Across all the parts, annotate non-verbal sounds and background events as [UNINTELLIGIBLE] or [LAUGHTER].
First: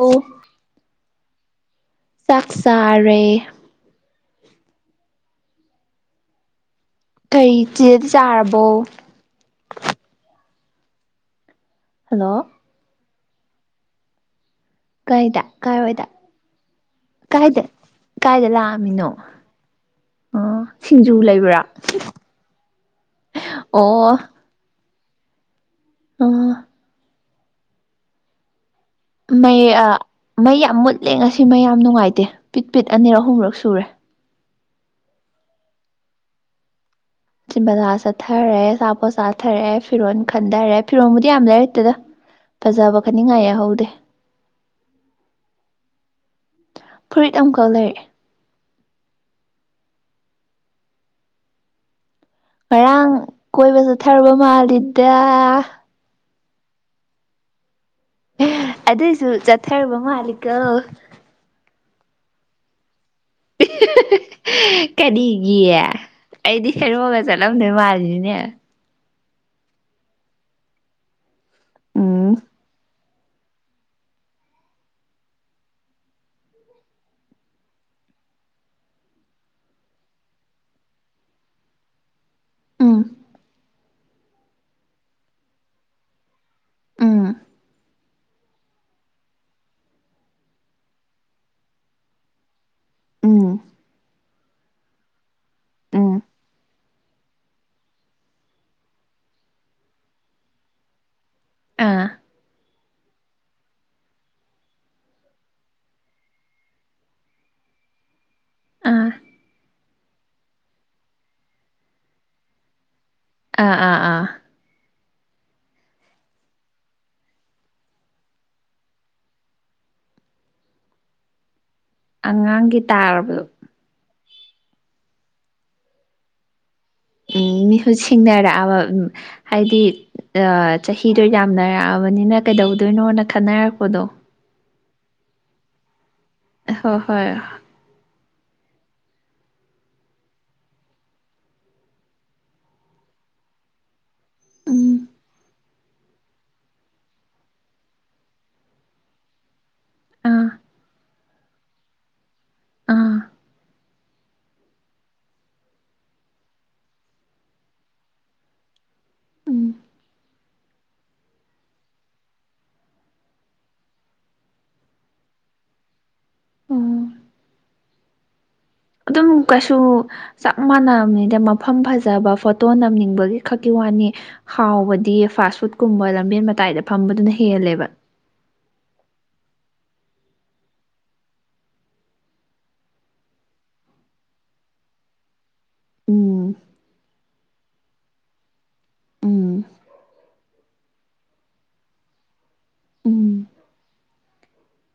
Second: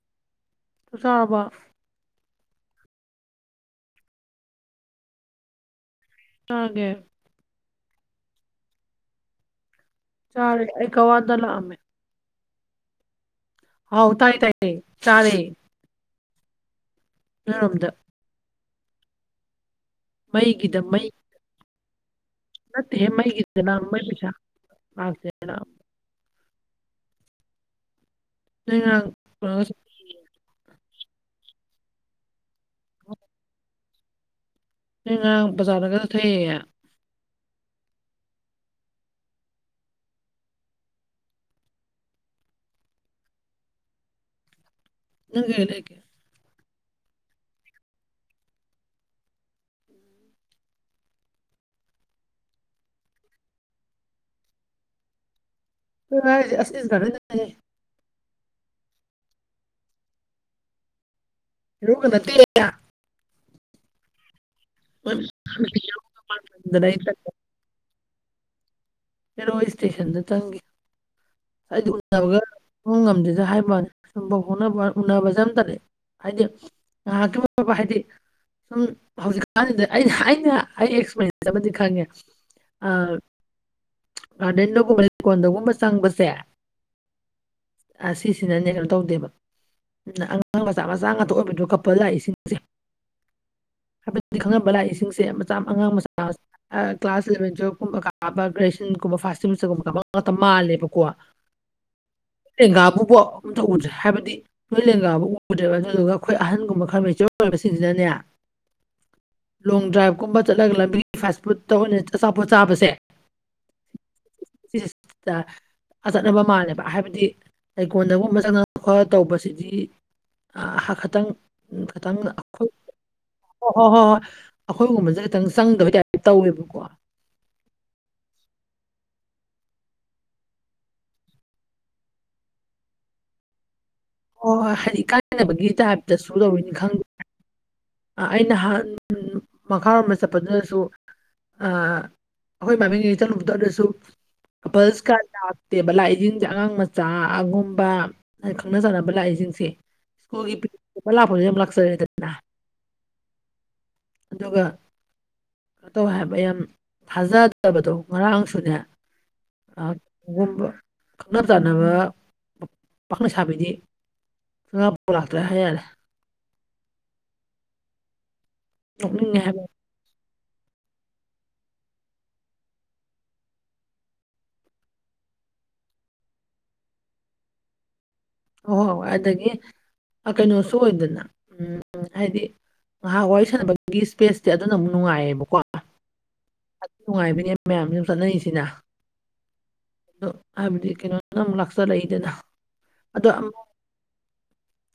ꯑꯣ꯫ ꯈꯨꯁꯥꯕ ꯆꯥꯛꯆꯥꯔꯦ ꯆꯥꯒꯦ ꯀꯩ ꯆꯦꯗꯤ ꯆꯥꯔꯕꯣ ꯆꯥꯔꯦ ꯑꯩ ꯀꯛꯋꯥꯗ ꯂꯥꯛꯑꯝꯃꯦ ꯍꯜꯂꯣ ꯍꯥꯎ ꯇꯥꯏ ꯇꯥꯏ ꯀꯥꯏꯗ ꯀꯥꯏꯋꯥꯏꯗ ꯀꯥꯏꯗ ꯅꯣꯏꯔꯣꯝꯗ ꯀꯥꯏꯗ ꯂꯥꯛꯑꯝꯃꯤꯅꯣ ꯑꯣ ꯃꯩꯒꯤꯗ ꯃꯩ ꯁꯤꯡꯖꯨ ꯂꯩꯕ꯭ꯔꯥ ꯅꯠꯇꯦꯍꯦ ꯃꯩꯒꯤꯗꯅ ꯃꯩ ꯑꯣ ꯄꯩꯁꯥ [UNINTELLIGIBLE] ꯑꯣ [UNINTELLIGIBLE] ꯃꯩ ꯑ ꯃꯩ ꯌꯥꯝ ꯃꯨꯠꯂꯦ ꯉꯁꯤ ꯃꯩ ꯌꯥꯝ ꯅꯨꯡꯉꯥꯏꯇꯦ ꯄꯤꯠ ꯄꯤꯠ ꯑꯅꯤꯔꯛ ꯑꯍꯨꯝꯔꯛ ꯁꯨꯔꯦ ꯅꯣꯏ ꯉꯔꯥꯡ ꯕꯖꯥꯔꯗꯒ ꯆꯠꯊꯩꯑꯌꯦ ꯆꯤꯝ ꯕꯖꯥꯔ ꯆꯠꯊꯔꯦ ꯑꯆꯥꯥꯄꯣꯠ ꯆꯥꯊꯔꯦ ꯐꯤꯔꯣꯟ ꯈꯟꯗꯔꯦ ꯐꯤꯔꯣꯟꯕꯨꯗꯤ ꯌꯥꯝ ꯂꯩꯔꯛꯇꯦꯗ ꯐꯖꯕ ꯈꯟꯅꯤꯡꯉꯥꯏ ꯌꯥꯍꯧꯗꯦ ꯅꯪ ꯀꯩ ꯂꯩꯔꯛꯀꯦ ꯐꯨꯔꯤꯠ ꯑꯝꯈꯛ ꯂꯩꯔꯛꯑꯦ ꯉꯔꯥꯡ ꯀꯣꯏꯕ ꯆꯠꯊꯔꯨꯕ ꯃꯥꯜꯂꯤꯗ [UNINTELLIGIBLE] ꯑꯗꯨꯏꯁꯨ ꯆꯠꯊꯔꯨꯕ ꯃꯥꯜꯂꯤꯀꯣ [UNINTELLIGIBLE] ꯒ ꯅꯠꯇꯦ [UNINTELLIGIBLE] [UNINTELLIGIBLE] ꯀꯔꯤꯒꯤ ꯑꯩꯗꯤ ꯗꯅ ꯑꯩ ꯍꯦꯔꯣꯒ ꯇꯜꯂꯦ ꯆꯠ ꯂꯝꯗꯧ ꯃꯥꯜꯂꯤꯅꯤꯅꯦ ꯍꯦꯔꯣ ꯏꯁꯇꯦꯁꯟꯗ ꯆꯪꯒꯤ ꯑꯩꯗꯤ ꯎꯝ ꯎꯅꯕꯒ ꯁꯨꯡꯉꯝ ꯉꯝꯗꯦꯗ ꯍꯥꯏꯕꯋꯥꯅꯤ ꯁꯨꯝꯕ ꯍꯣꯠꯅꯕ ꯎꯅꯕ ꯖꯦ ꯌꯥꯝ ꯇꯜꯂꯦ ꯍꯥꯏꯗꯤ ꯉꯍꯥꯛꯀꯤ [UNINTELLIGIBLE] ꯍꯥꯏꯗꯤ ꯁꯨꯝ ꯍꯧꯖꯤꯛꯀꯥꯟꯖꯤꯗ ꯑꯩꯅ ꯑꯩꯅ ꯑꯩ ꯑꯦꯛꯁꯄꯤꯔꯦꯟꯁ ꯑꯃꯗꯤ ꯈꯪꯉꯦ ꯑ ꯎꯝ ꯒꯥꯔꯗꯦꯟꯗꯒꯨꯝꯕ ꯂꯩꯀꯣꯟꯗꯒꯨꯝꯕ ꯆꯪꯕꯁꯦ ꯎꯝ ꯑꯁꯤ ꯁꯤꯗꯅꯦ ꯀꯩꯅꯣ ꯇꯧꯗꯦꯕ ꯑꯗꯨꯅ ꯑꯉꯥꯡ ꯃꯆꯥ ꯃꯆꯥ ꯉꯥꯛꯇ ꯑꯣꯏꯕꯗꯣ ꯀꯞꯄꯜ ꯂꯥꯛꯏꯁꯤꯡꯁꯦ ꯎꯝ ꯈꯪꯅꯕ ꯂꯥꯛꯏꯁꯤꯡꯁꯦ ꯃꯆꯥ ꯑꯉꯥꯡ ꯎꯝ ꯃꯆꯥ ꯀ꯭ꯂꯥꯁ ꯏꯂꯚꯦꯟ ꯇꯨꯋꯦꯂꯦꯐ ꯀꯨꯝꯕ ꯀꯥꯕ ꯒ꯭ꯔꯦꯖꯨ [UNINTELLIGIBLE] [UNINTELLIGIBLE] ꯃꯥꯜꯂꯦꯕꯀꯣ ꯑꯥ ꯂꯦꯡꯒꯥꯕꯨꯕꯣ ꯑꯝꯇ ꯎꯗ꯭ꯔꯦ ꯍꯥꯏꯕꯗꯤ ꯅꯣꯏ ꯂꯦꯡꯒꯥꯕꯨ ꯎꯗ꯭ꯔꯦꯕ ꯑꯗꯨꯗꯨꯒ ꯑꯩꯈꯣꯏ ꯑꯍꯟꯒꯨꯝꯕ ꯈꯔ ꯃꯦꯆꯣꯔ ꯑꯣꯏꯕꯁꯤꯡꯁꯤꯅꯅꯦ ꯑꯥ ꯂꯣꯡ ꯗ꯭ꯔꯥꯏꯕ ꯀꯨꯝꯕ ꯆꯠꯂꯒ ꯂꯝꯕꯤꯒꯤ ꯐꯥꯁ ꯐꯨꯗꯠꯇ ꯑꯣꯏꯅ ꯑꯆꯥꯄꯣꯠ ꯆꯥꯕꯁꯦ ꯑꯥ ꯑꯥ ꯑꯥ [UNINTELLIGIBLE] ꯑ ꯆꯠꯅꯕ ꯃꯥꯜꯂꯦꯕ ꯍꯥꯏꯕꯗꯤ ꯂꯩꯀꯣꯟꯗꯒꯨꯝꯕ ꯆꯪꯉ ꯈꯣꯠꯂ ꯇꯧꯕꯁꯤꯗꯤ ꯑ ꯍꯥ ꯈꯇꯪ ꯑꯉꯥꯡꯒꯤ ꯇꯥꯔꯕꯗꯣ ꯍꯣ ꯍꯣꯏ ꯍꯣꯏ ꯍꯣꯏ ꯑꯩꯈꯣꯏꯒꯨꯝꯕꯖꯤꯇꯪ ꯆꯪꯗꯕꯩ ꯇꯥꯏꯞ ꯇꯧꯋꯦꯕꯀꯣ ꯎꯝ ꯃꯤꯁꯨ ꯁꯤꯡꯅꯔꯛꯑꯕ ꯎꯝ ꯍꯥꯏꯗꯤ ꯑ ꯆꯍꯤꯗꯣ ꯌꯥꯝꯅꯔꯛꯑꯕꯅꯤꯅ ꯀꯩꯗꯧꯗꯣꯏꯅꯣꯅ ꯈꯟꯅꯔꯛꯄꯗꯣ ꯑꯣ ꯍꯣꯏ ꯍꯥꯏꯗꯤ ꯏꯀꯥꯢꯅꯕꯒꯤ ꯇꯥꯏꯞꯇꯁꯨ ꯇꯧꯔꯤꯅꯤ ꯍꯣꯏ ꯈꯪꯗꯦ ꯍꯣꯏ ꯑ ꯑꯩ ꯅꯍꯥꯟ ꯃꯈꯥꯔꯣꯝꯗ ꯆꯠꯄꯗꯨꯗꯁꯨ ꯑ ꯑꯩꯈꯣꯏ [UNINTELLIGIBLE] ꯆꯠꯂꯨꯕꯗꯣ ꯑꯗꯁꯨ ꯎꯝ ꯀꯄꯜꯁꯀ ꯂꯥꯛꯇꯦꯕ ꯂꯥꯛꯏꯖꯤꯡꯖꯦ ꯑꯉꯥꯡ ꯃꯆꯥꯒꯨꯝꯕ ꯈꯪꯅ ꯆꯥꯟꯅꯕ ꯂꯥꯛꯏꯖꯤꯡꯁꯦ ꯑꯥ ꯁ꯭ꯀꯨꯜꯒꯤ ꯄꯤꯛꯅꯤꯛ ꯀꯨꯝꯕ ꯂꯥꯛꯄ [UNINTELLIGIBLE] ꯂꯥꯛꯆꯔꯦꯗ ꯑꯥ ꯑꯗꯨꯒ ꯀꯩꯅꯣ ꯇꯧꯋꯦ ꯍꯥꯏꯕ ꯌꯥꯝ ꯊꯥꯖꯗꯕꯗꯣ ꯉꯔꯥꯡꯁꯨꯅꯦ ꯎꯝ ꯨ [UNINTELLIGIBLE] ꯈꯪꯅ ꯆꯥꯟꯅꯕ ꯄꯥꯈꯪ ꯂꯩꯁꯥꯕꯤꯗꯤ ꯏꯂꯥꯞꯄꯨ ꯂꯥꯛꯇ꯭ꯔꯦ ꯍꯥꯏ ꯌꯥꯔꯦ ꯎꯝ ꯑꯗꯨꯝ ꯅꯣꯛꯅꯤꯡꯉꯦ ꯍꯥꯏꯕ ꯀꯩꯁꯨ ꯆꯞ ꯃꯥꯟꯅꯝꯅꯤꯗ ꯃꯐꯝ ꯐꯖꯕ ꯐꯣꯇꯣ ꯅꯝꯅꯤꯡꯕꯒꯤ ꯈꯛꯀꯤ ꯋꯥꯅꯤ ꯍꯥꯎꯕꯗꯤ ꯐꯥꯁ ꯐꯨꯗꯀꯨꯝꯕ ꯂꯝꯕꯦꯟ ꯃꯇꯥꯏꯗ ꯐꯝꯕꯗꯨꯅ ꯍꯦꯜꯂꯦꯕ ꯍꯣꯏ ꯍꯣꯏ ꯑꯗꯒꯤ ꯀꯩꯅꯣꯁꯨ ꯑꯣꯏꯗꯅ ꯎꯝ ꯍꯥꯏꯗꯤ ꯉꯥꯏꯍꯥꯛ ꯋꯥꯔꯤ ꯁꯥꯟꯅꯕꯒꯤ ꯏꯁꯄꯦꯁꯇꯤ ꯑꯗꯨꯅ ꯑꯃꯨꯛ ꯅꯨꯡꯉꯥꯏꯌꯦꯕꯀꯣ ꯎꯝ ꯑꯗꯨ ꯅꯨꯡꯉꯥꯏꯕꯅꯦ ꯃꯌꯥꯝꯁꯨ ꯆꯠꯅꯔꯤꯁꯤꯅ ꯎꯝ ꯑꯗꯣ ꯍꯥꯏꯕꯗꯤ ꯀꯩꯅꯣꯅ ꯑꯃꯨꯛ ꯂꯥꯛꯆꯔꯛꯏꯗꯅ ꯑꯗꯣ ꯎꯝ ꯑꯃ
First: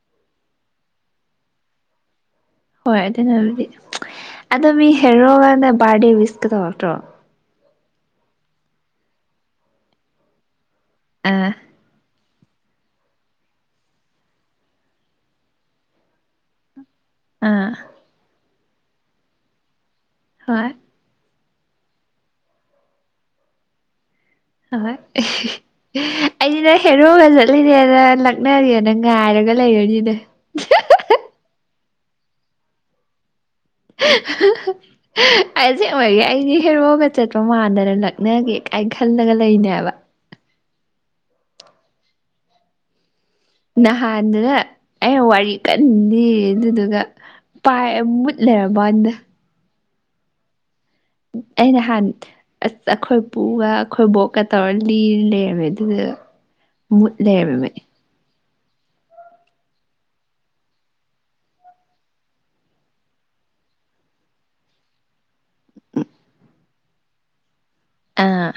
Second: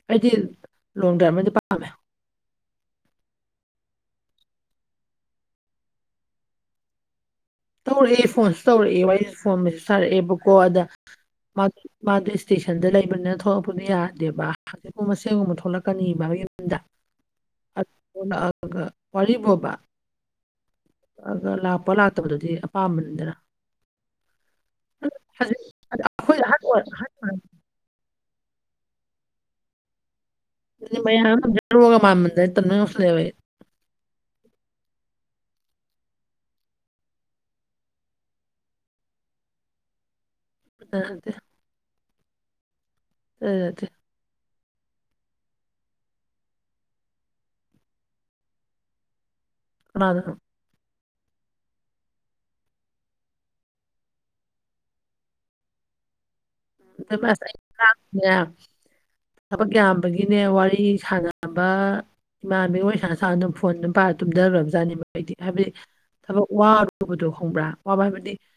ꯑꯩꯗꯤ ꯂꯣꯡ ꯗ꯭ꯔꯥꯏꯕꯅꯗꯤ ꯄꯥꯝꯃꯦ ꯍꯣꯏ ꯑꯗꯨꯅꯕꯨꯗꯤ ꯑꯗꯣ ꯃꯤ ꯍꯦꯔꯣꯒꯥꯅ ꯕꯥꯔꯗꯦ ꯋꯤꯁꯀꯥ ꯇꯧꯔꯛꯇ꯭ꯔꯣ ꯇꯧꯔꯛꯑꯦ ꯐꯣꯟꯁꯨ ꯇꯧꯔꯛꯑꯦ ꯋꯥꯔꯤꯖꯨ ꯐꯣꯟꯗꯁꯨ ꯁꯥꯔꯛꯑꯦꯕꯀꯣ ꯑꯗ ꯑꯥ ꯃꯥ ꯃꯥꯗꯣ ꯏꯁꯇꯦꯁꯟꯗ ꯂꯩꯕꯅꯤꯅ ꯊꯣꯛꯂꯛꯄꯗꯨ ꯌꯥꯗꯦꯕ ꯍꯥꯆꯤꯛꯀꯨꯝꯕ ꯃꯁꯦꯝꯒꯨꯝꯕ ꯊꯣꯛꯂꯛꯀꯥꯅꯤꯕ ꯌꯨꯝꯗ ꯑꯥ ꯑꯗꯨ ꯊꯣꯛꯂꯒ ꯋꯥꯔꯤꯕꯣꯕꯥ ꯍꯣꯏ ꯑꯗ ꯂꯥꯛꯄ ꯂꯥꯛꯇꯕꯗꯨꯗꯤ ꯑꯄꯥꯝꯕꯅꯤꯗꯅ ꯍꯣ ꯍꯣꯏ ꯍꯧꯖꯤꯛ ꯑꯩꯈꯣꯏꯗ ꯑꯍꯟ ꯑꯩꯗꯤꯅ ꯍꯦꯔꯣꯒ ꯑꯣꯏꯔꯗꯤ ꯆꯠꯂꯤꯅꯦꯅ ꯂꯥꯛ ꯅꯒꯦꯅ ꯉꯥꯏꯔꯒ ꯂꯩꯔꯅꯤꯅꯦ ꯑꯗꯨꯅꯦ ꯃꯌꯥꯝ [UNINTELLIGIBLE] ꯍꯦꯔꯣꯒ ꯃꯥꯃꯟꯗꯅ ꯇꯟꯕ ꯃꯥ ꯌꯥꯎꯁꯤꯜꯂꯦꯕ ꯑꯩ [UNINTELLIGIBLE] ꯑꯩ ꯑꯁꯦꯡꯕꯒꯤ ꯑꯩꯗꯤ ꯍꯦꯔꯣꯒ ꯆꯠꯄ ꯃꯥꯟꯗꯅ ꯂꯛꯅꯒꯦ ꯀꯥꯏꯅ ꯈꯜꯂꯒ ꯂꯩꯔꯤꯅꯦ ꯍꯥꯏꯕ [UNINTELLIGIBLE] [UNINTELLIGIBLE] ꯉꯍꯥꯟꯅꯗꯨꯅ ꯑꯩꯅ ꯋꯥꯔꯤ ꯀꯟꯅ ꯂꯤꯔꯤ ꯑꯗꯨꯗꯨꯒ ꯄꯥꯏꯔ ꯃꯨꯠ ꯂꯩꯔꯝꯕꯥ ꯋꯥꯅꯤꯗ ꯀꯅꯥꯗꯥꯅꯣ ꯑꯩ ꯅꯍꯥꯟ ꯑꯁ ꯑꯩꯈꯣꯏ ꯄꯨꯒ ꯑꯩꯈꯣꯏ ꯕꯣꯛꯀꯥ ꯇꯧꯔ ꯂꯤꯔ ꯂꯩꯔꯝꯃꯦ ꯑꯗꯨꯒ [UNINTELLIGIBLE] ꯊꯕꯛ ꯌꯥꯝꯕꯒꯤꯅꯦ ꯋꯥꯔꯤ ꯁꯥꯟꯅꯕ ꯏꯃꯥꯟꯕꯤꯒ ꯋꯔꯤ ꯁꯥꯥꯟꯅ ꯁꯥꯟꯅ ꯑꯗꯨꯝ ꯐꯣꯟ ꯑꯗꯨꯝ ꯄꯥꯏꯔ ꯇꯨꯝꯗꯒꯔꯕꯖꯥꯠꯅꯤꯕ ꯑꯩꯗꯤ ꯍꯥꯏꯕꯗꯤ ꯊꯕꯛ ꯋꯥꯔꯨꯕꯗꯣ ꯈꯪꯕ꯭ꯔꯥ ꯋꯥꯕ ꯍꯥꯏꯕꯗꯤ ꯑꯥ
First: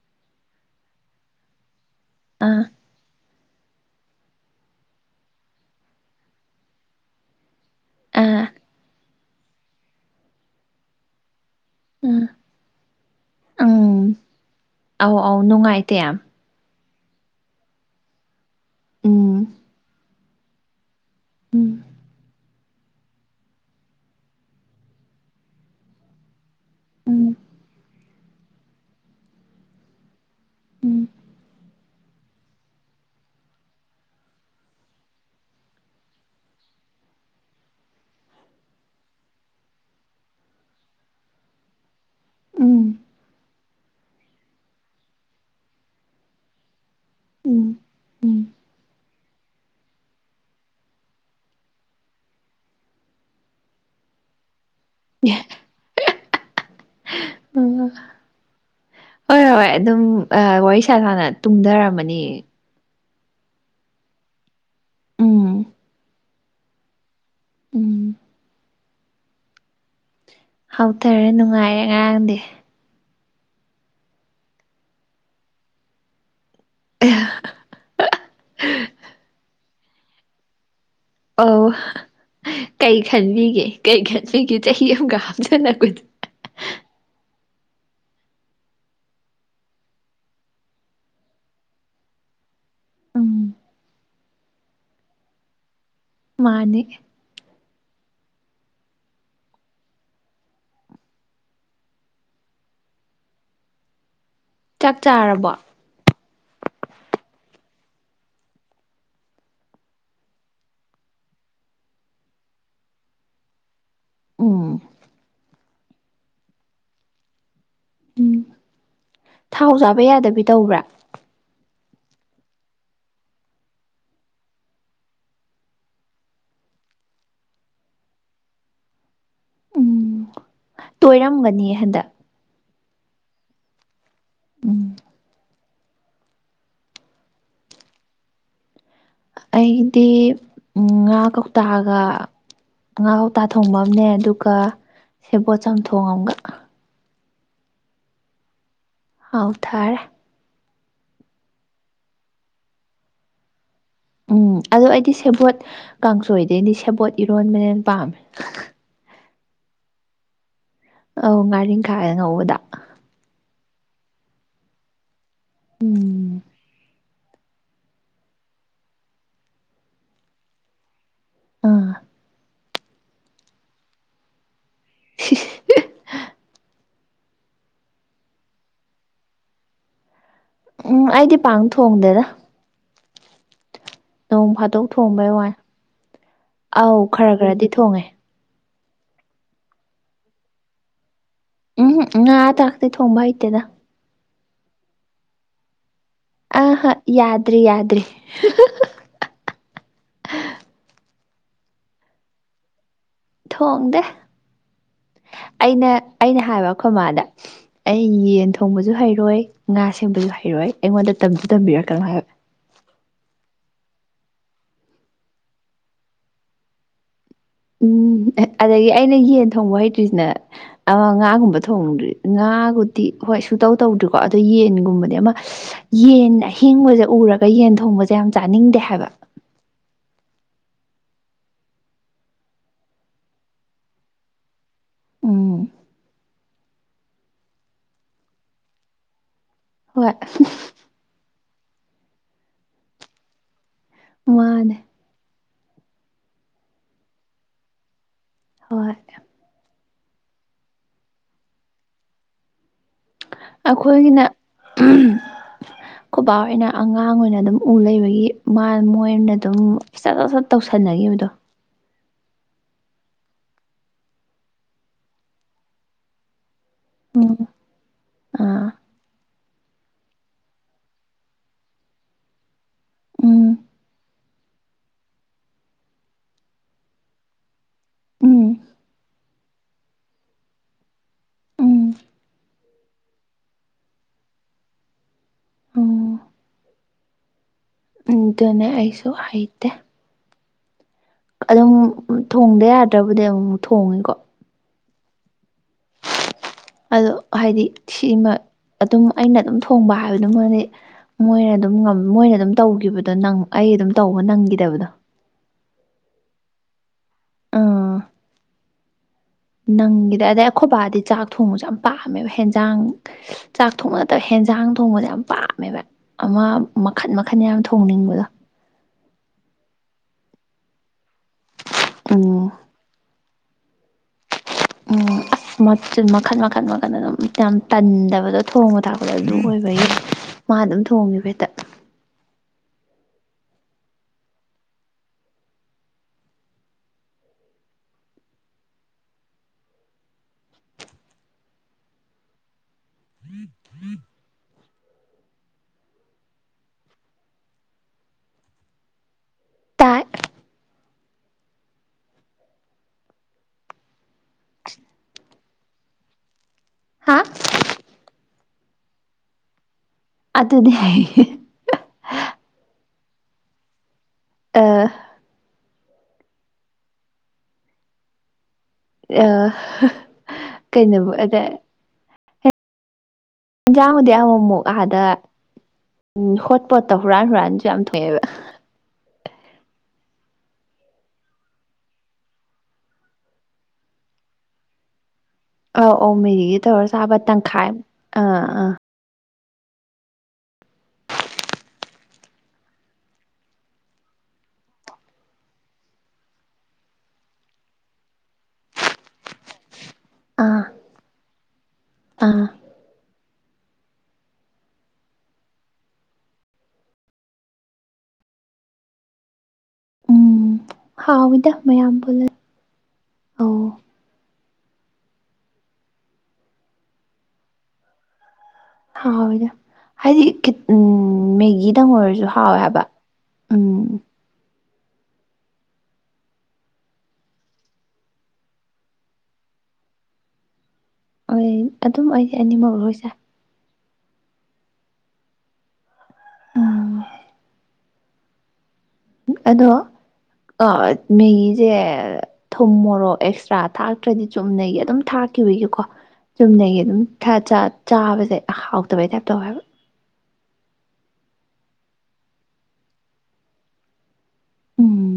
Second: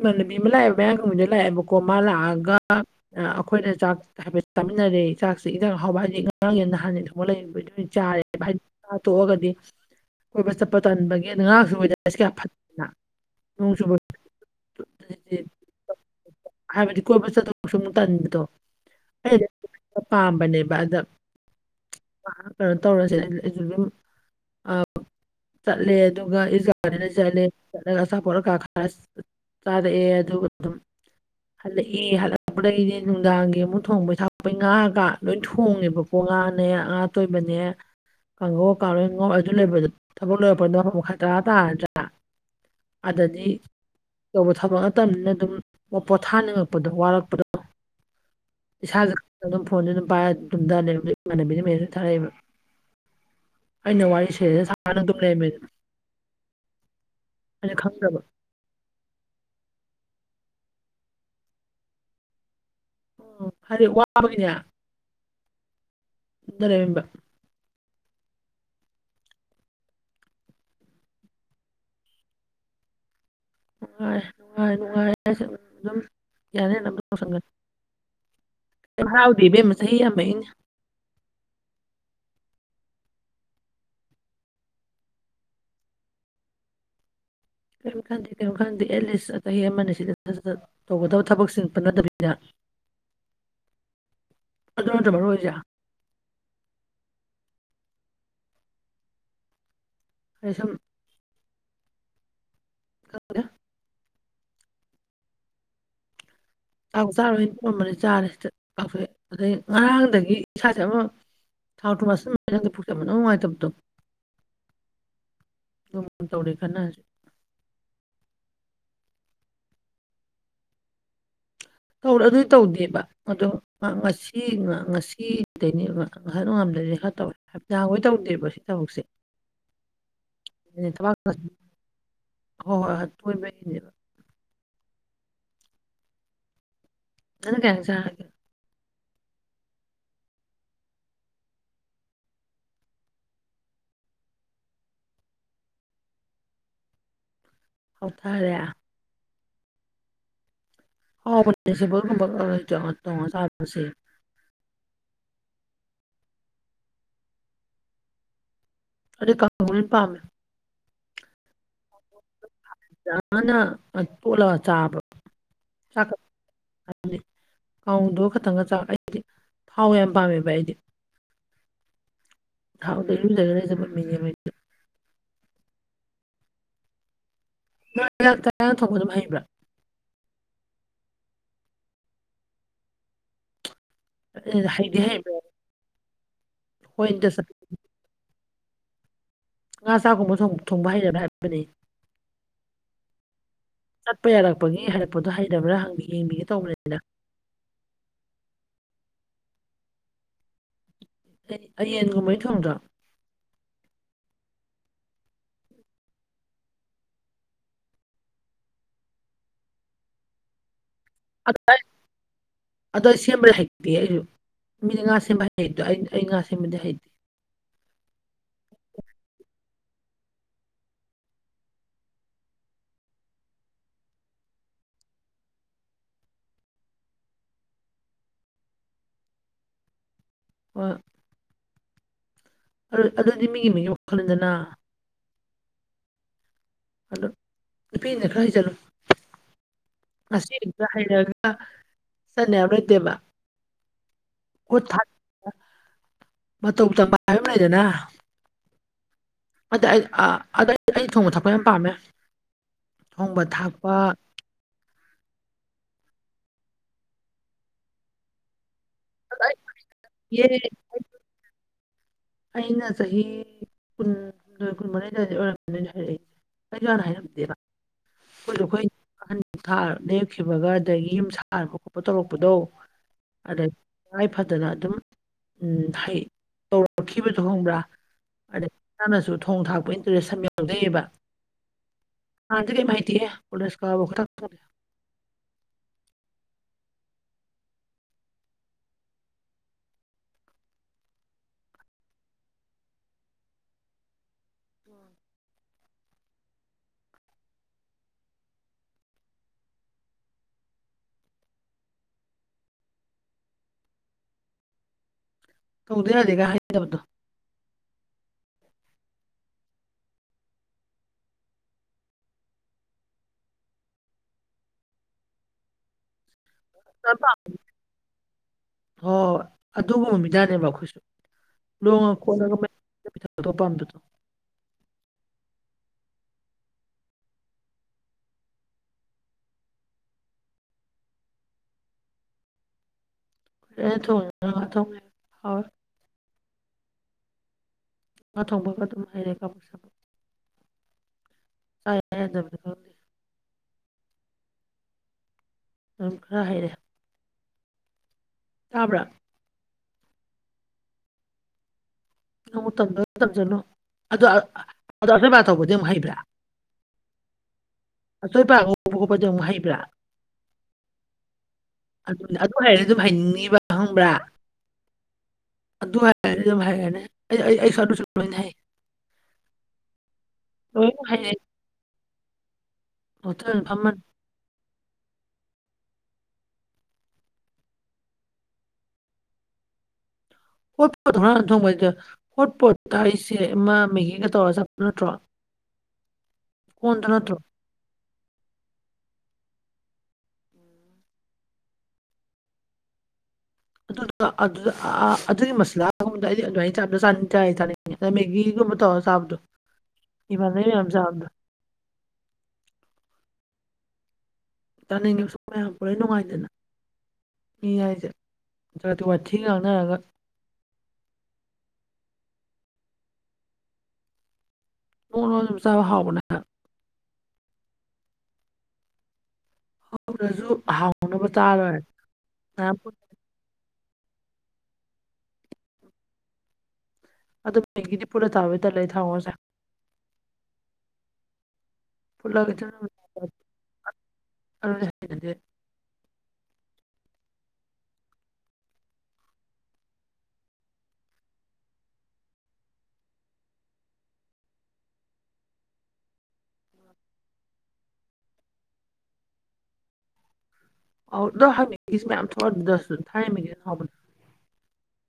ꯏꯃꯥꯟꯅꯕꯤ ꯑꯃ ꯂꯥꯛꯑꯦꯕ ꯃꯌꯥꯡ ꯀꯪꯕꯤꯗꯣ ꯂꯥꯛꯑꯦꯕꯀꯣ ꯀꯣ ꯃꯥ ꯂꯥꯛꯑꯒ ꯑꯥ ꯑꯩꯈꯣꯏꯅ ꯆꯥꯛ ꯍꯥꯏꯕ ꯆꯥꯃꯤꯟꯅꯔꯦ ꯆꯥꯛꯁꯤ ꯏꯟꯖꯥꯡ ꯑꯍꯥꯎꯕ ꯍꯥꯏꯗꯤ ꯉꯥꯔꯡꯒꯤ ꯅꯍꯥꯟ ꯌꯦꯟ ꯊꯣꯡꯕ ꯂꯩꯩꯗꯨ ꯆꯥꯔꯦꯕ ꯑꯥ ꯍꯥꯏꯗꯤ ꯇꯣꯛꯑꯒꯗꯤ ꯀꯣꯏꯕ ꯆꯠꯄ ꯇꯟꯕꯒꯤ ꯑꯗ ꯉꯥꯔꯡꯁꯨ ꯑꯣꯏ ꯋꯦꯗꯔꯁꯦ ꯎꯝ ꯀꯌꯥ ꯐꯠꯇꯦꯅ ꯅꯣꯡ ꯆꯨꯕ ꯎꯝ ꯑꯧ ꯑꯧ ꯅꯨꯡꯉꯥꯏꯇꯦ ꯌꯥꯝ [UNINTELLIGIBLE] ꯍꯥꯏꯕꯗꯤ ꯀꯣꯏꯕ ꯆꯠ ꯇꯣꯏꯁꯨ ꯑꯃꯨꯛ ꯇꯟꯕꯗꯣ ꯎꯝ ꯑꯩꯩꯅꯗꯤ ꯄꯥꯝꯕꯅꯦꯕ ꯑꯗ ꯎꯝ ꯃꯥ ꯀꯩꯅꯣ ꯇꯧꯔꯁꯦ ꯑꯗꯨꯝ ꯆꯠꯂꯦ ꯑꯗꯨꯒ ꯏꯁ ꯒꯥꯔꯗꯦꯟꯗ ꯎꯝ ꯆꯠꯂꯦ ꯆꯠꯂꯒ ꯑꯆꯥꯄꯣꯠ ꯑꯀꯥ ꯈꯔ ꯆꯥꯔꯛꯑꯦ ꯑꯗꯨꯒ ꯑꯗꯨꯝ ꯎꯝ ꯍꯜꯂꯛꯑꯦ ꯍꯜꯂꯛꯄꯗꯩꯗꯤ ꯅꯨꯡꯗꯥꯡꯒꯤ ꯑꯃꯨꯛ ꯊꯣꯡꯕꯩ ꯊꯥꯛꯄꯩ ꯉꯥꯒ ꯂꯣꯏ ꯊꯣꯡꯉꯦꯕꯀꯣ ꯉꯥꯅꯦ ꯉꯥ ꯑꯇꯣꯏꯕꯅꯦ ꯀꯥꯡꯍꯧ ꯀꯩꯀꯥ ꯂꯣꯏ ꯉꯧ ꯑꯗꯨ ꯂꯩꯕꯗꯣ ꯊꯕꯛ ꯂꯣꯔꯛꯄꯗ ꯃꯄꯟ ꯃꯈꯥꯏ ꯇꯔꯥ ꯇꯥꯔꯗ꯭ꯔꯥ ꯎꯝ ꯑꯗꯥꯗꯤ ꯇꯧꯕ ꯊꯕꯛ ꯅꯠꯇꯕꯅꯤꯅ ꯑꯗꯨꯝ ꯄꯣꯠ ꯊꯥꯅꯤꯡꯉꯛꯄꯗꯣ ꯋꯥꯔꯛꯄ ꯎꯝ ꯏꯁꯥꯥꯖꯦ ꯈꯪꯗꯅ ꯑꯗꯨꯝ ꯐꯣꯟꯖꯦ ꯑꯗꯨꯝ ꯄꯥꯏꯔꯒ ꯇꯨꯝꯗꯥ ꯂꯩꯔꯝꯃꯦ ꯏꯃꯥꯟꯅꯕꯤꯅ ꯃꯦꯁꯦꯁ ꯊꯥꯔꯛꯏꯕ ꯑꯩꯅ ꯋꯥꯔꯤ ꯁꯦꯔꯤꯌꯦꯁꯇ ꯁꯥꯔꯒ ꯅꯪ ꯇꯨꯝ ꯂꯩꯔꯝꯃꯦꯗꯣ ꯎꯝ ꯍꯣꯏ ꯍꯣꯏ ꯑꯗꯨꯝ ꯑꯋꯥꯔꯤ ꯁꯥ ꯁꯥꯅ ꯇꯨꯝꯗꯔꯝꯃꯅꯤꯌꯦ ꯑ ꯍꯥꯏꯗꯤ ꯋꯥꯕꯒꯤꯅꯦ ꯎꯝ ꯅ ꯔꯦꯕꯤꯝꯕ ꯎꯝ ꯍꯥꯎꯊꯔꯦ ꯅꯨꯡꯉꯥꯏꯔꯦ ꯉꯔꯥꯡꯗꯤ ꯅꯨꯡꯉꯥꯏ ꯅꯨꯡꯉꯥꯏ ꯅꯨꯡꯉꯥꯏꯔꯦ ꯑꯩꯁꯦ ꯑꯗꯨꯝ ꯌꯥꯅ ꯌꯥꯅ ꯇꯧꯁꯟꯒꯔꯦ ꯌꯥꯝ ꯍꯥꯎꯗꯤꯕꯦꯝꯃ ꯆꯍꯤ ꯌꯥꯝ ꯑꯩꯅ ꯑꯧ ꯀꯩ ꯈꯟꯕꯤꯒꯦ ꯀꯩ ꯈꯟꯕꯤꯒꯦ ꯆꯍꯤ ꯑꯃꯒ ꯍꯥꯞꯆꯟꯅꯛꯄꯗ ꯀꯔꯤꯝ ꯈꯟꯗꯦ ꯀꯔꯤꯝ ꯈꯟꯗꯦ ꯑꯦꯠꯂꯤꯁ ꯆꯍꯤ ꯑꯃꯅꯤ ꯁꯤꯗ ꯁꯤꯗ ꯘꯇꯧꯒꯗꯕ ꯊꯕꯛꯁꯤꯡ ꯄꯟꯅꯗꯕꯤꯗ ꯎꯝ ꯑꯗꯨ ꯅꯠꯇꯕꯣꯣꯏꯖꯥ ꯃꯥꯅꯤ ꯀꯩꯁꯨꯝ ꯈꯪꯗꯦ ꯆꯥꯛ ꯆꯥꯔꯕꯣ ꯑꯩ ꯆꯔꯣꯏ ꯇꯧꯔꯝꯕꯅꯤ ꯆꯥꯔꯦ [UNINTELLIGIBLE] ꯉꯔꯥꯡꯗꯒꯤ ꯏꯁꯥꯁꯦ ꯑꯃꯨ ꯊꯥꯎ ꯊꯨꯝ ꯆꯥꯁꯟꯕꯩꯔꯥ ꯈꯪꯗꯦ ꯄꯨꯛꯁꯦ ꯌꯥꯝ ꯏꯅꯨꯡ ꯅꯨꯡꯉꯥꯏꯇꯕꯗꯣ ꯎꯝ ꯑꯗꯨ ꯇꯧꯔꯦ ꯈꯟꯅ ꯎꯝ ꯊꯥꯎ ꯆꯥꯕ ꯌꯥꯗꯕꯤ ꯇꯧꯕ꯭ꯔꯥ ꯇꯧꯔꯣꯏ ꯑꯗꯨꯗꯤ ꯇꯧꯗꯦꯕ ꯑꯗꯨ ꯃꯥ ꯉꯥꯁꯤ ꯉ ꯉꯥꯁꯤꯗꯩꯅꯦꯕꯥ ꯉꯁꯥꯏ ꯅꯣꯡꯉꯥꯟꯕꯗꯩꯗꯤ ꯈ꯭ꯔ ꯇꯧꯋꯦ ꯍꯞꯇꯥꯥꯡꯈꯣꯏ ꯇꯧꯗꯦꯕꯣ ꯁꯤ ꯊꯕꯛꯁꯦ ꯎꯝ ꯇꯣꯏꯔꯝꯒꯅꯤ ꯍꯟꯗꯛ [UNINTELLIGIBLE] ꯎꯝ [UNINTELLIGIBLE] ꯑꯩꯗꯤ ꯉꯥ ꯀꯧꯇꯥꯒ ꯉ ꯍꯥꯎꯇꯥ ꯊꯣꯡꯕ ꯑꯃꯅꯦ ꯑꯗꯨꯒ ꯁꯦꯕꯣꯠ ꯆꯝꯊꯣꯡꯑꯝꯒ ꯍꯥꯎꯊꯔꯦ ꯑꯥꯎ ꯊꯥꯔ [UNINTELLIGIBLE] ꯎꯝ ꯑꯗꯣ ꯑꯩꯗꯤ ꯁꯦꯕꯣꯠ ꯀꯥꯡꯁꯣꯏꯗꯩꯗꯤ ꯁꯦꯕꯣꯠ ꯏꯔꯣꯟꯕꯥꯅ ꯍꯦꯟꯅ ꯄꯥꯝꯃꯦ ꯑꯩ ꯀꯅ ꯄꯥꯝꯃꯦ ꯑ ꯉꯥꯔꯤꯡꯈꯥ ꯉꯧꯕꯗ ꯌꯥꯝꯅ ꯇꯣꯂꯛꯒ ꯆꯥꯕ꯭ꯔꯠ ꯎꯝ ꯗꯤ ꯀꯥꯡꯗꯨꯣꯒ ꯈꯇꯪꯒ ꯆꯥꯛ ꯑꯩꯗꯤ ꯊꯥꯎ ꯌꯥꯝ ꯄꯥꯝꯃꯦꯕ ꯑꯩꯗꯤ ꯑꯥ ꯊꯥꯎꯗꯩꯔꯨꯖꯔꯖꯕꯠ ꯃꯤꯉꯦ ꯃꯥꯔꯛ ꯃꯥꯔꯛ ꯆꯥꯛ ꯏꯟꯖꯥꯡ ꯊꯣꯡꯕ ꯑꯗꯨꯝ ꯍꯩꯕ꯭ꯔꯥ ꯎꯝ ꯑꯩꯗꯤ ꯄꯥꯡ ꯊꯣꯡꯗꯦꯗ꯫ ꯅꯣꯡ ꯐꯥꯗꯣꯛ ꯍꯩꯗꯤ ꯊꯣꯡꯕꯩ ꯍꯩꯕ꯭ꯔꯥ ꯋꯥꯅꯦ ꯑꯧ ꯍꯣꯏ ꯈ꯭ꯔ ꯈ꯭ꯔꯗꯤ ꯊꯣꯡꯉꯦ ꯉꯥ ꯆꯥꯒꯨꯝꯕ ꯊꯣꯡꯕ ꯍꯩꯔꯕ ꯍꯥꯏꯕꯅꯤ ꯎꯝ ꯉꯥ ꯑ ꯇꯔꯛꯇ ꯊꯣꯡꯕ ꯍꯩꯇꯦꯗ ꯆꯠꯄ ꯌꯥꯔꯛꯄꯒꯤ ꯍꯥꯏꯔꯛꯄꯥꯗꯣ ꯍꯥꯏꯗꯕ꯭ꯔꯥ ꯍꯪꯕꯤꯒꯦ ꯌꯦꯡꯕꯤꯒꯦ ꯑꯍꯥ ꯇꯧꯕꯅꯤꯅ ꯌꯥꯗ꯭ꯔꯤ ꯌꯥꯗ꯭ꯔꯤ ꯑ ꯌꯦꯟ ꯒꯨꯝꯕꯗꯤ ꯊꯣꯡꯗ꯭ꯔꯣ ꯊꯣꯡꯗꯦ ꯑꯩꯅ ꯑꯩꯅ ꯍꯥꯏꯕ ꯑꯩꯈꯣꯏꯃꯥꯗ ꯑꯩ ꯌꯦꯟ ꯊꯣꯡꯕꯁꯨ ꯍꯩꯔꯣꯏ ꯉꯥ ꯁꯦꯡꯕꯁꯨ ꯍꯩꯔꯣꯏ ꯑꯩꯉꯣꯟꯗ ꯇꯝꯁꯨ ꯇꯝꯕꯤꯔꯛꯀꯅꯨ ꯍꯥꯏꯕ ꯑꯗꯣ ꯑꯩ ꯁꯦꯝꯕꯗꯤ ꯍꯩꯇꯦ ꯑꯩꯁꯨ ꯃꯤꯗꯤ ꯉꯥ ꯁꯦꯝꯕ ꯍꯩꯅꯩꯗꯣ ꯑꯩ ꯑꯩ ꯉꯥ ꯁꯦꯝꯕꯗꯤ ꯍꯩꯇꯦ ꯎꯝ ꯑꯗꯒꯤ ꯑꯩꯅ ꯌꯦꯟ ꯊꯣꯡꯕ ꯍꯩꯇ꯭ꯔꯤꯁꯤꯅ꯫ ꯑ ꯉꯥꯒꯨꯝꯕ ꯊꯣꯡꯗ꯭ꯔꯤ ꯉꯥꯕꯨꯗꯤ ꯍꯣꯏ ꯁꯨꯛꯇꯧ ꯇꯧꯗ꯭ꯔꯤꯀꯣ ꯑꯗꯣ ꯌꯦꯟꯒꯨꯝꯕꯗꯤ ꯑꯃ ꯌꯦꯟ ꯑꯍꯤꯡꯕꯁꯦ ꯎꯔꯒ ꯌꯦꯟ ꯊꯣꯡꯕꯁꯦ ꯌꯥꯝ ꯆꯥꯅꯤꯡꯗꯦ ꯍꯥꯏꯕ [UNINTELLIGIBLE] ꯑꯜ ꯑꯗꯨꯗꯤ ꯃꯤꯒꯤ ꯃꯤꯅꯣꯛ ꯈꯂꯗꯅ ꯎꯝ ꯑꯗꯣ ꯅꯨꯄꯤꯅꯤꯅ ꯈꯔ ꯍꯩꯖꯜꯂꯨ ꯍꯣꯏ ꯑꯁꯤ ꯍꯩꯔꯒ ꯆꯠꯅꯦꯌꯥꯝ ꯅꯠꯇꯦꯕ ꯃꯥꯅꯦ ꯈꯨꯠ ꯃꯇꯧ ꯇꯝꯕ ꯍꯥꯏꯕ ꯑꯃ ꯂꯩꯗꯅ ꯍꯣꯏ꯫ ꯑꯗ ꯑꯩ ꯑ ꯑꯗ ꯑꯩꯗꯣ ꯊꯣꯡꯕ ꯊꯥꯛꯄ ꯌꯥꯝ ꯄꯥꯝꯃꯦ ꯊꯣꯡꯕ ꯊꯥꯛꯄ ꯑꯩꯈꯣꯏꯒꯤꯅ ꯈꯨꯕꯥ ꯑꯣꯏꯅ ꯑꯉꯥꯡ ꯑꯣꯏꯅ ꯑꯗꯨꯝ ꯎ ꯂꯩꯕꯒꯤ ꯃꯣꯏ ꯑꯩꯅ ꯑꯗ ꯑꯩ ꯑꯗꯨꯝ ꯆꯠꯂꯒ ꯇꯧꯁꯟꯅꯒꯤꯕꯗꯣ ꯑꯩꯅ ꯆꯥꯍꯤ ꯀꯨꯟꯍꯨꯝꯗꯣꯏ ꯀꯨꯟꯃꯥꯔꯤ ꯑꯗꯋꯥꯏꯗꯩ ꯑꯣꯏꯔꯝꯒꯅꯤ ꯑꯩꯅ ꯍꯩꯔꯛꯏꯁꯦ ꯑꯩꯁꯨ ꯍꯥꯟꯅ ꯎꯝ ꯍꯥꯏꯔꯝꯗꯦꯗ ꯑꯥ ꯑꯩꯈꯣꯏꯁꯨ ꯑꯩꯈꯣꯏ [UNINTELLIGIBLE] ꯊꯥ ꯅꯦꯛꯈꯤꯕꯒ ꯑꯗꯒꯤ ꯌꯨꯝ ꯁꯥꯕ ꯈꯣꯠꯄ ꯇꯧꯔꯛꯄꯗꯣ ꯎꯝ ꯑꯗꯩ ꯇꯉꯥꯏ ꯐꯗꯅ ꯑꯗꯨꯝ ꯍꯩ ꯄꯨꯔꯛꯈꯤꯕꯥꯗꯨ ꯈꯪꯕ꯭ꯔꯥ ꯎꯝ ꯑꯗꯩ ꯅꯪꯅꯥꯁꯨ ꯊꯣꯡ ꯊꯥꯛꯄ ꯏꯟꯇꯥꯔꯦꯁ ꯌꯥꯝ ꯌꯥꯎꯖꯩꯕ ꯎꯝ ꯍꯥꯟꯅꯗꯤ ꯀꯦꯝ ꯍꯩꯇꯦ ꯍꯦ ꯀꯣꯂꯦꯖ ꯀꯥꯕꯧ ꯑꯩꯈꯣꯏ ꯆꯥꯛ ꯊꯣꯡꯗꯦ ꯎꯝ ꯑꯗꯨꯅꯦ ꯑꯩꯁꯨ ꯍꯩꯇꯦ꯫ ꯑꯗꯨꯝ ꯊꯣꯡꯗ ꯌꯥꯗ꯭ꯔꯕꯨꯗꯤ ꯑꯃꯨꯛ ꯃꯨꯛ ꯊꯣꯡꯉꯤꯀꯣ ꯎꯝ꯫ ꯑꯗꯣ ꯍꯥꯏꯗꯤ ꯁꯤꯃ ꯑꯗꯨꯝ ꯑꯩꯅ ꯑꯗꯨꯝ ꯊꯣꯡꯕ ꯍꯥꯏꯕꯗꯨꯃꯗꯤ ꯃꯣꯏꯅ ꯑꯗꯨꯝ ꯃꯣꯏꯅ ꯑꯗꯨꯝ ꯇꯧꯈꯤꯕꯗꯣ ꯅ ꯑꯩ ꯑꯗꯨꯝ ꯇꯧꯕ ꯅꯪꯈꯤꯗꯕꯗꯣ ꯇꯧꯗꯥ ꯌꯥꯗꯦꯒ ꯍꯥꯏꯗꯕꯗꯣ ꯑꯥ ꯅꯪꯒꯤꯗ ꯑꯗꯩ ꯑꯩꯈꯣꯏ ꯗꯤ ꯆꯥꯛ ꯊꯣꯡꯕꯁꯨ ꯌꯥꯝ ꯄꯥꯝꯃꯦꯕ ꯍꯦꯟꯖꯥꯡ ꯆꯥꯛ ꯊꯣꯡꯕ ꯅꯠꯇꯕ ꯍꯦꯟꯖꯥꯡ ꯊꯣꯡꯕꯁꯦ ꯌꯥꯝ ꯄꯥꯝꯃꯦꯕ ꯑꯃꯥ ꯃꯈꯟ ꯃꯈꯟ ꯌꯥꯝ ꯊꯣꯡꯅꯤꯡꯕꯗꯣ ꯍꯣꯏ ꯑꯗꯨꯒꯨꯝꯕ ꯃꯤꯗꯥꯅꯦ ꯃꯈꯣꯏꯖꯨ ꯨꯂꯣꯡꯉ ꯎꯝ ꯈꯣꯠꯂꯒ ꯑꯇꯣꯞꯄꯝꯗꯨ ꯎꯝ ꯑꯁ ꯃꯥꯆꯜ ꯃꯈꯟ ꯃꯈꯟ ꯃꯈꯟ ꯑꯗꯨꯝ ꯌꯥꯝ ꯇꯟꯗꯥꯕꯗꯣ ꯊꯣꯡꯕ ꯊꯥꯛꯄꯗꯥ ꯑꯗꯨ ꯑꯣꯏꯕꯒꯤ ꯃꯥ ꯑꯗꯨꯝ ꯊꯣꯡꯒꯤꯕ ꯍꯦꯛꯇꯥ ꯑꯦ ꯊ ꯊ ꯉ ꯊꯣꯡꯕꯒ ꯑꯗꯨꯝ ꯍꯩꯔꯦ ꯀꯣ [UNINTELLIGIBLE] ꯎꯝ ꯎꯝ ꯑꯗꯨꯝ ꯈꯔ ꯍꯩꯔꯦ ꯇꯥꯕ꯭ꯔꯥ ꯇꯥꯏ ꯅꯪꯕꯨ ꯇꯟꯗ꯭ꯔꯣ ꯇꯝꯖꯜꯂꯩ ꯑꯗꯣ ꯑꯗꯣ ꯑꯆꯨꯝ ꯑꯔꯥꯟ ꯇꯧꯕꯗꯤ ꯑꯃꯨꯛ ꯍꯩꯕ꯭ꯔꯥ ꯍꯥ ꯑꯁꯣꯏꯄ ꯉꯧꯕ ꯈꯣꯠꯄꯗ ꯑꯃꯨꯛ ꯍꯩꯕ꯭ꯔꯥ ꯑꯗꯨꯅꯦ ꯑꯗꯨꯅꯤ ꯑꯗꯨ ꯍꯩꯏꯔꯗꯤ ꯑꯗꯨꯝ ꯍꯥꯏꯅꯤꯡꯅꯤꯕ ꯈꯪꯕ꯭ꯔꯥ ꯑ ꯑꯗꯨ ꯑꯗꯨ ꯍꯥꯏꯅꯤ ꯍꯥꯏꯒꯅꯦ ꯑꯩ ꯁ ꯆꯠꯅꯦ ꯑ ꯍ ꯂꯣꯏꯅ ꯀꯩꯅꯣꯕꯨ ꯍꯩꯔꯦ ꯑꯗ ꯍꯣꯇꯦꯜ ꯐꯝꯃꯅꯤ ꯖꯥꯃꯗꯤ ꯌꯥꯝ ꯃꯃꯣ ꯑꯥꯗ ꯎꯝ ꯍꯣꯠꯄꯣꯠꯇ ꯍꯨꯔꯥꯟ ꯍꯨꯔꯥꯟꯁꯨ ꯌꯥꯝ ꯊꯣꯛꯑꯦꯕ ꯍꯣꯠꯄꯣꯠ ꯍꯨꯔꯥꯜꯂ ꯊꯣꯡꯕ ꯍꯥꯏꯖꯦ ꯍꯣꯠꯄꯣꯠ ꯍꯥꯏꯁꯦ ꯑꯃꯥ ꯃꯦꯒꯤꯒ ꯇꯧꯔ ꯆꯥꯕꯗꯣ ꯅꯠꯇ꯭ꯔꯣ ꯑ ꯑꯧ ꯃꯦꯒꯤꯒ ꯇꯧꯔ ꯀꯣꯟꯗꯣ ꯆꯥꯕ ꯅꯠꯇ꯭ꯔꯣ ꯇꯪꯈꯥꯏ ꯑꯥ ꯑꯥ [UNINTELLIGIBLE] [UNINTELLIGIBLE] ꯑꯗ ꯃꯦꯒꯤꯒꯨꯝꯕ ꯇꯧꯔ ꯆꯥꯕꯗꯣ ꯑꯥ ꯏꯃꯥꯟꯅꯩ ꯃꯌꯥꯝ ꯆꯥꯕꯗꯣ ꯑꯥ [UNINTELLIGIBLE] ꯅꯨꯡꯉꯥꯏꯗꯅ ꯃꯤ ꯍꯥꯏꯖꯦ ꯖꯒꯠꯀꯤ ꯋꯥꯊꯤ ꯉꯥꯡꯅꯔ ꯎꯝ ꯍꯥꯎꯋꯤꯗ ꯃꯌꯥꯝ ꯄꯨꯜꯂ ꯑꯧ ꯅꯣꯛ ꯅꯣꯛꯅ ꯑꯗꯨꯝ ꯆꯥꯕ ꯍꯥꯎꯕꯅꯦ [UNINTELLIGIBLE] ꯍꯥꯎꯋꯤꯗ ꯍꯥꯏꯗꯤ ꯍꯧꯔꯁꯨ ꯎ ꯍꯥꯎꯅꯕ ꯆꯥ ꯂꯣꯏꯔꯦ ꯃꯦꯒꯤꯗꯪ ꯑꯣꯏꯔꯁꯨ ꯍꯥꯎꯋꯦ ꯃꯌꯥꯝ ꯍꯥꯏꯕ ꯄꯨꯟꯅ ꯎꯝ ꯑꯗꯣ ꯃꯦꯒꯤꯗꯤ ꯐꯨꯠꯂ ꯆꯥꯕꯗꯤ ꯇꯟꯂꯦ ꯑꯩ ꯊꯥꯎ ꯉꯧꯔꯒ ꯆꯥꯏ ꯑꯩ ꯑꯗꯨꯝ ꯑꯩꯗꯤ ꯑꯅꯤꯃꯛ ꯂꯣꯏ ꯆꯥꯏ ꯑ [UNINTELLIGIBLE] ꯍꯩꯅꯗ‌ꯦ ꯎꯝ ꯑꯗꯣ ꯑꯠ ꯃꯦꯒꯤꯖꯦ ꯊꯨꯝ ꯃꯣꯔꯣꯛ ꯑꯦꯛꯁꯇ꯭ꯔꯥ ꯊꯥꯛꯇ꯭ꯔꯗꯤ ꯆꯨꯝꯅꯒꯤ ꯑꯗꯨꯝ ꯊꯥꯛꯈꯤꯕꯒꯤꯀꯣ ꯆꯨꯝꯅꯒꯤ ꯑꯗꯨꯝ ꯊ ꯆꯥ ꯆꯥꯕꯖꯦ ꯍꯥꯎꯇꯕꯩ ꯇꯥꯏꯞ ꯇꯧꯋꯦ ꯍꯥꯏꯕ [UNINTELLIGIBLE] ꯊꯥꯏꯅ ꯃꯦꯒꯤꯗꯣ ꯍꯥꯎꯕꯅꯤ ꯎꯝ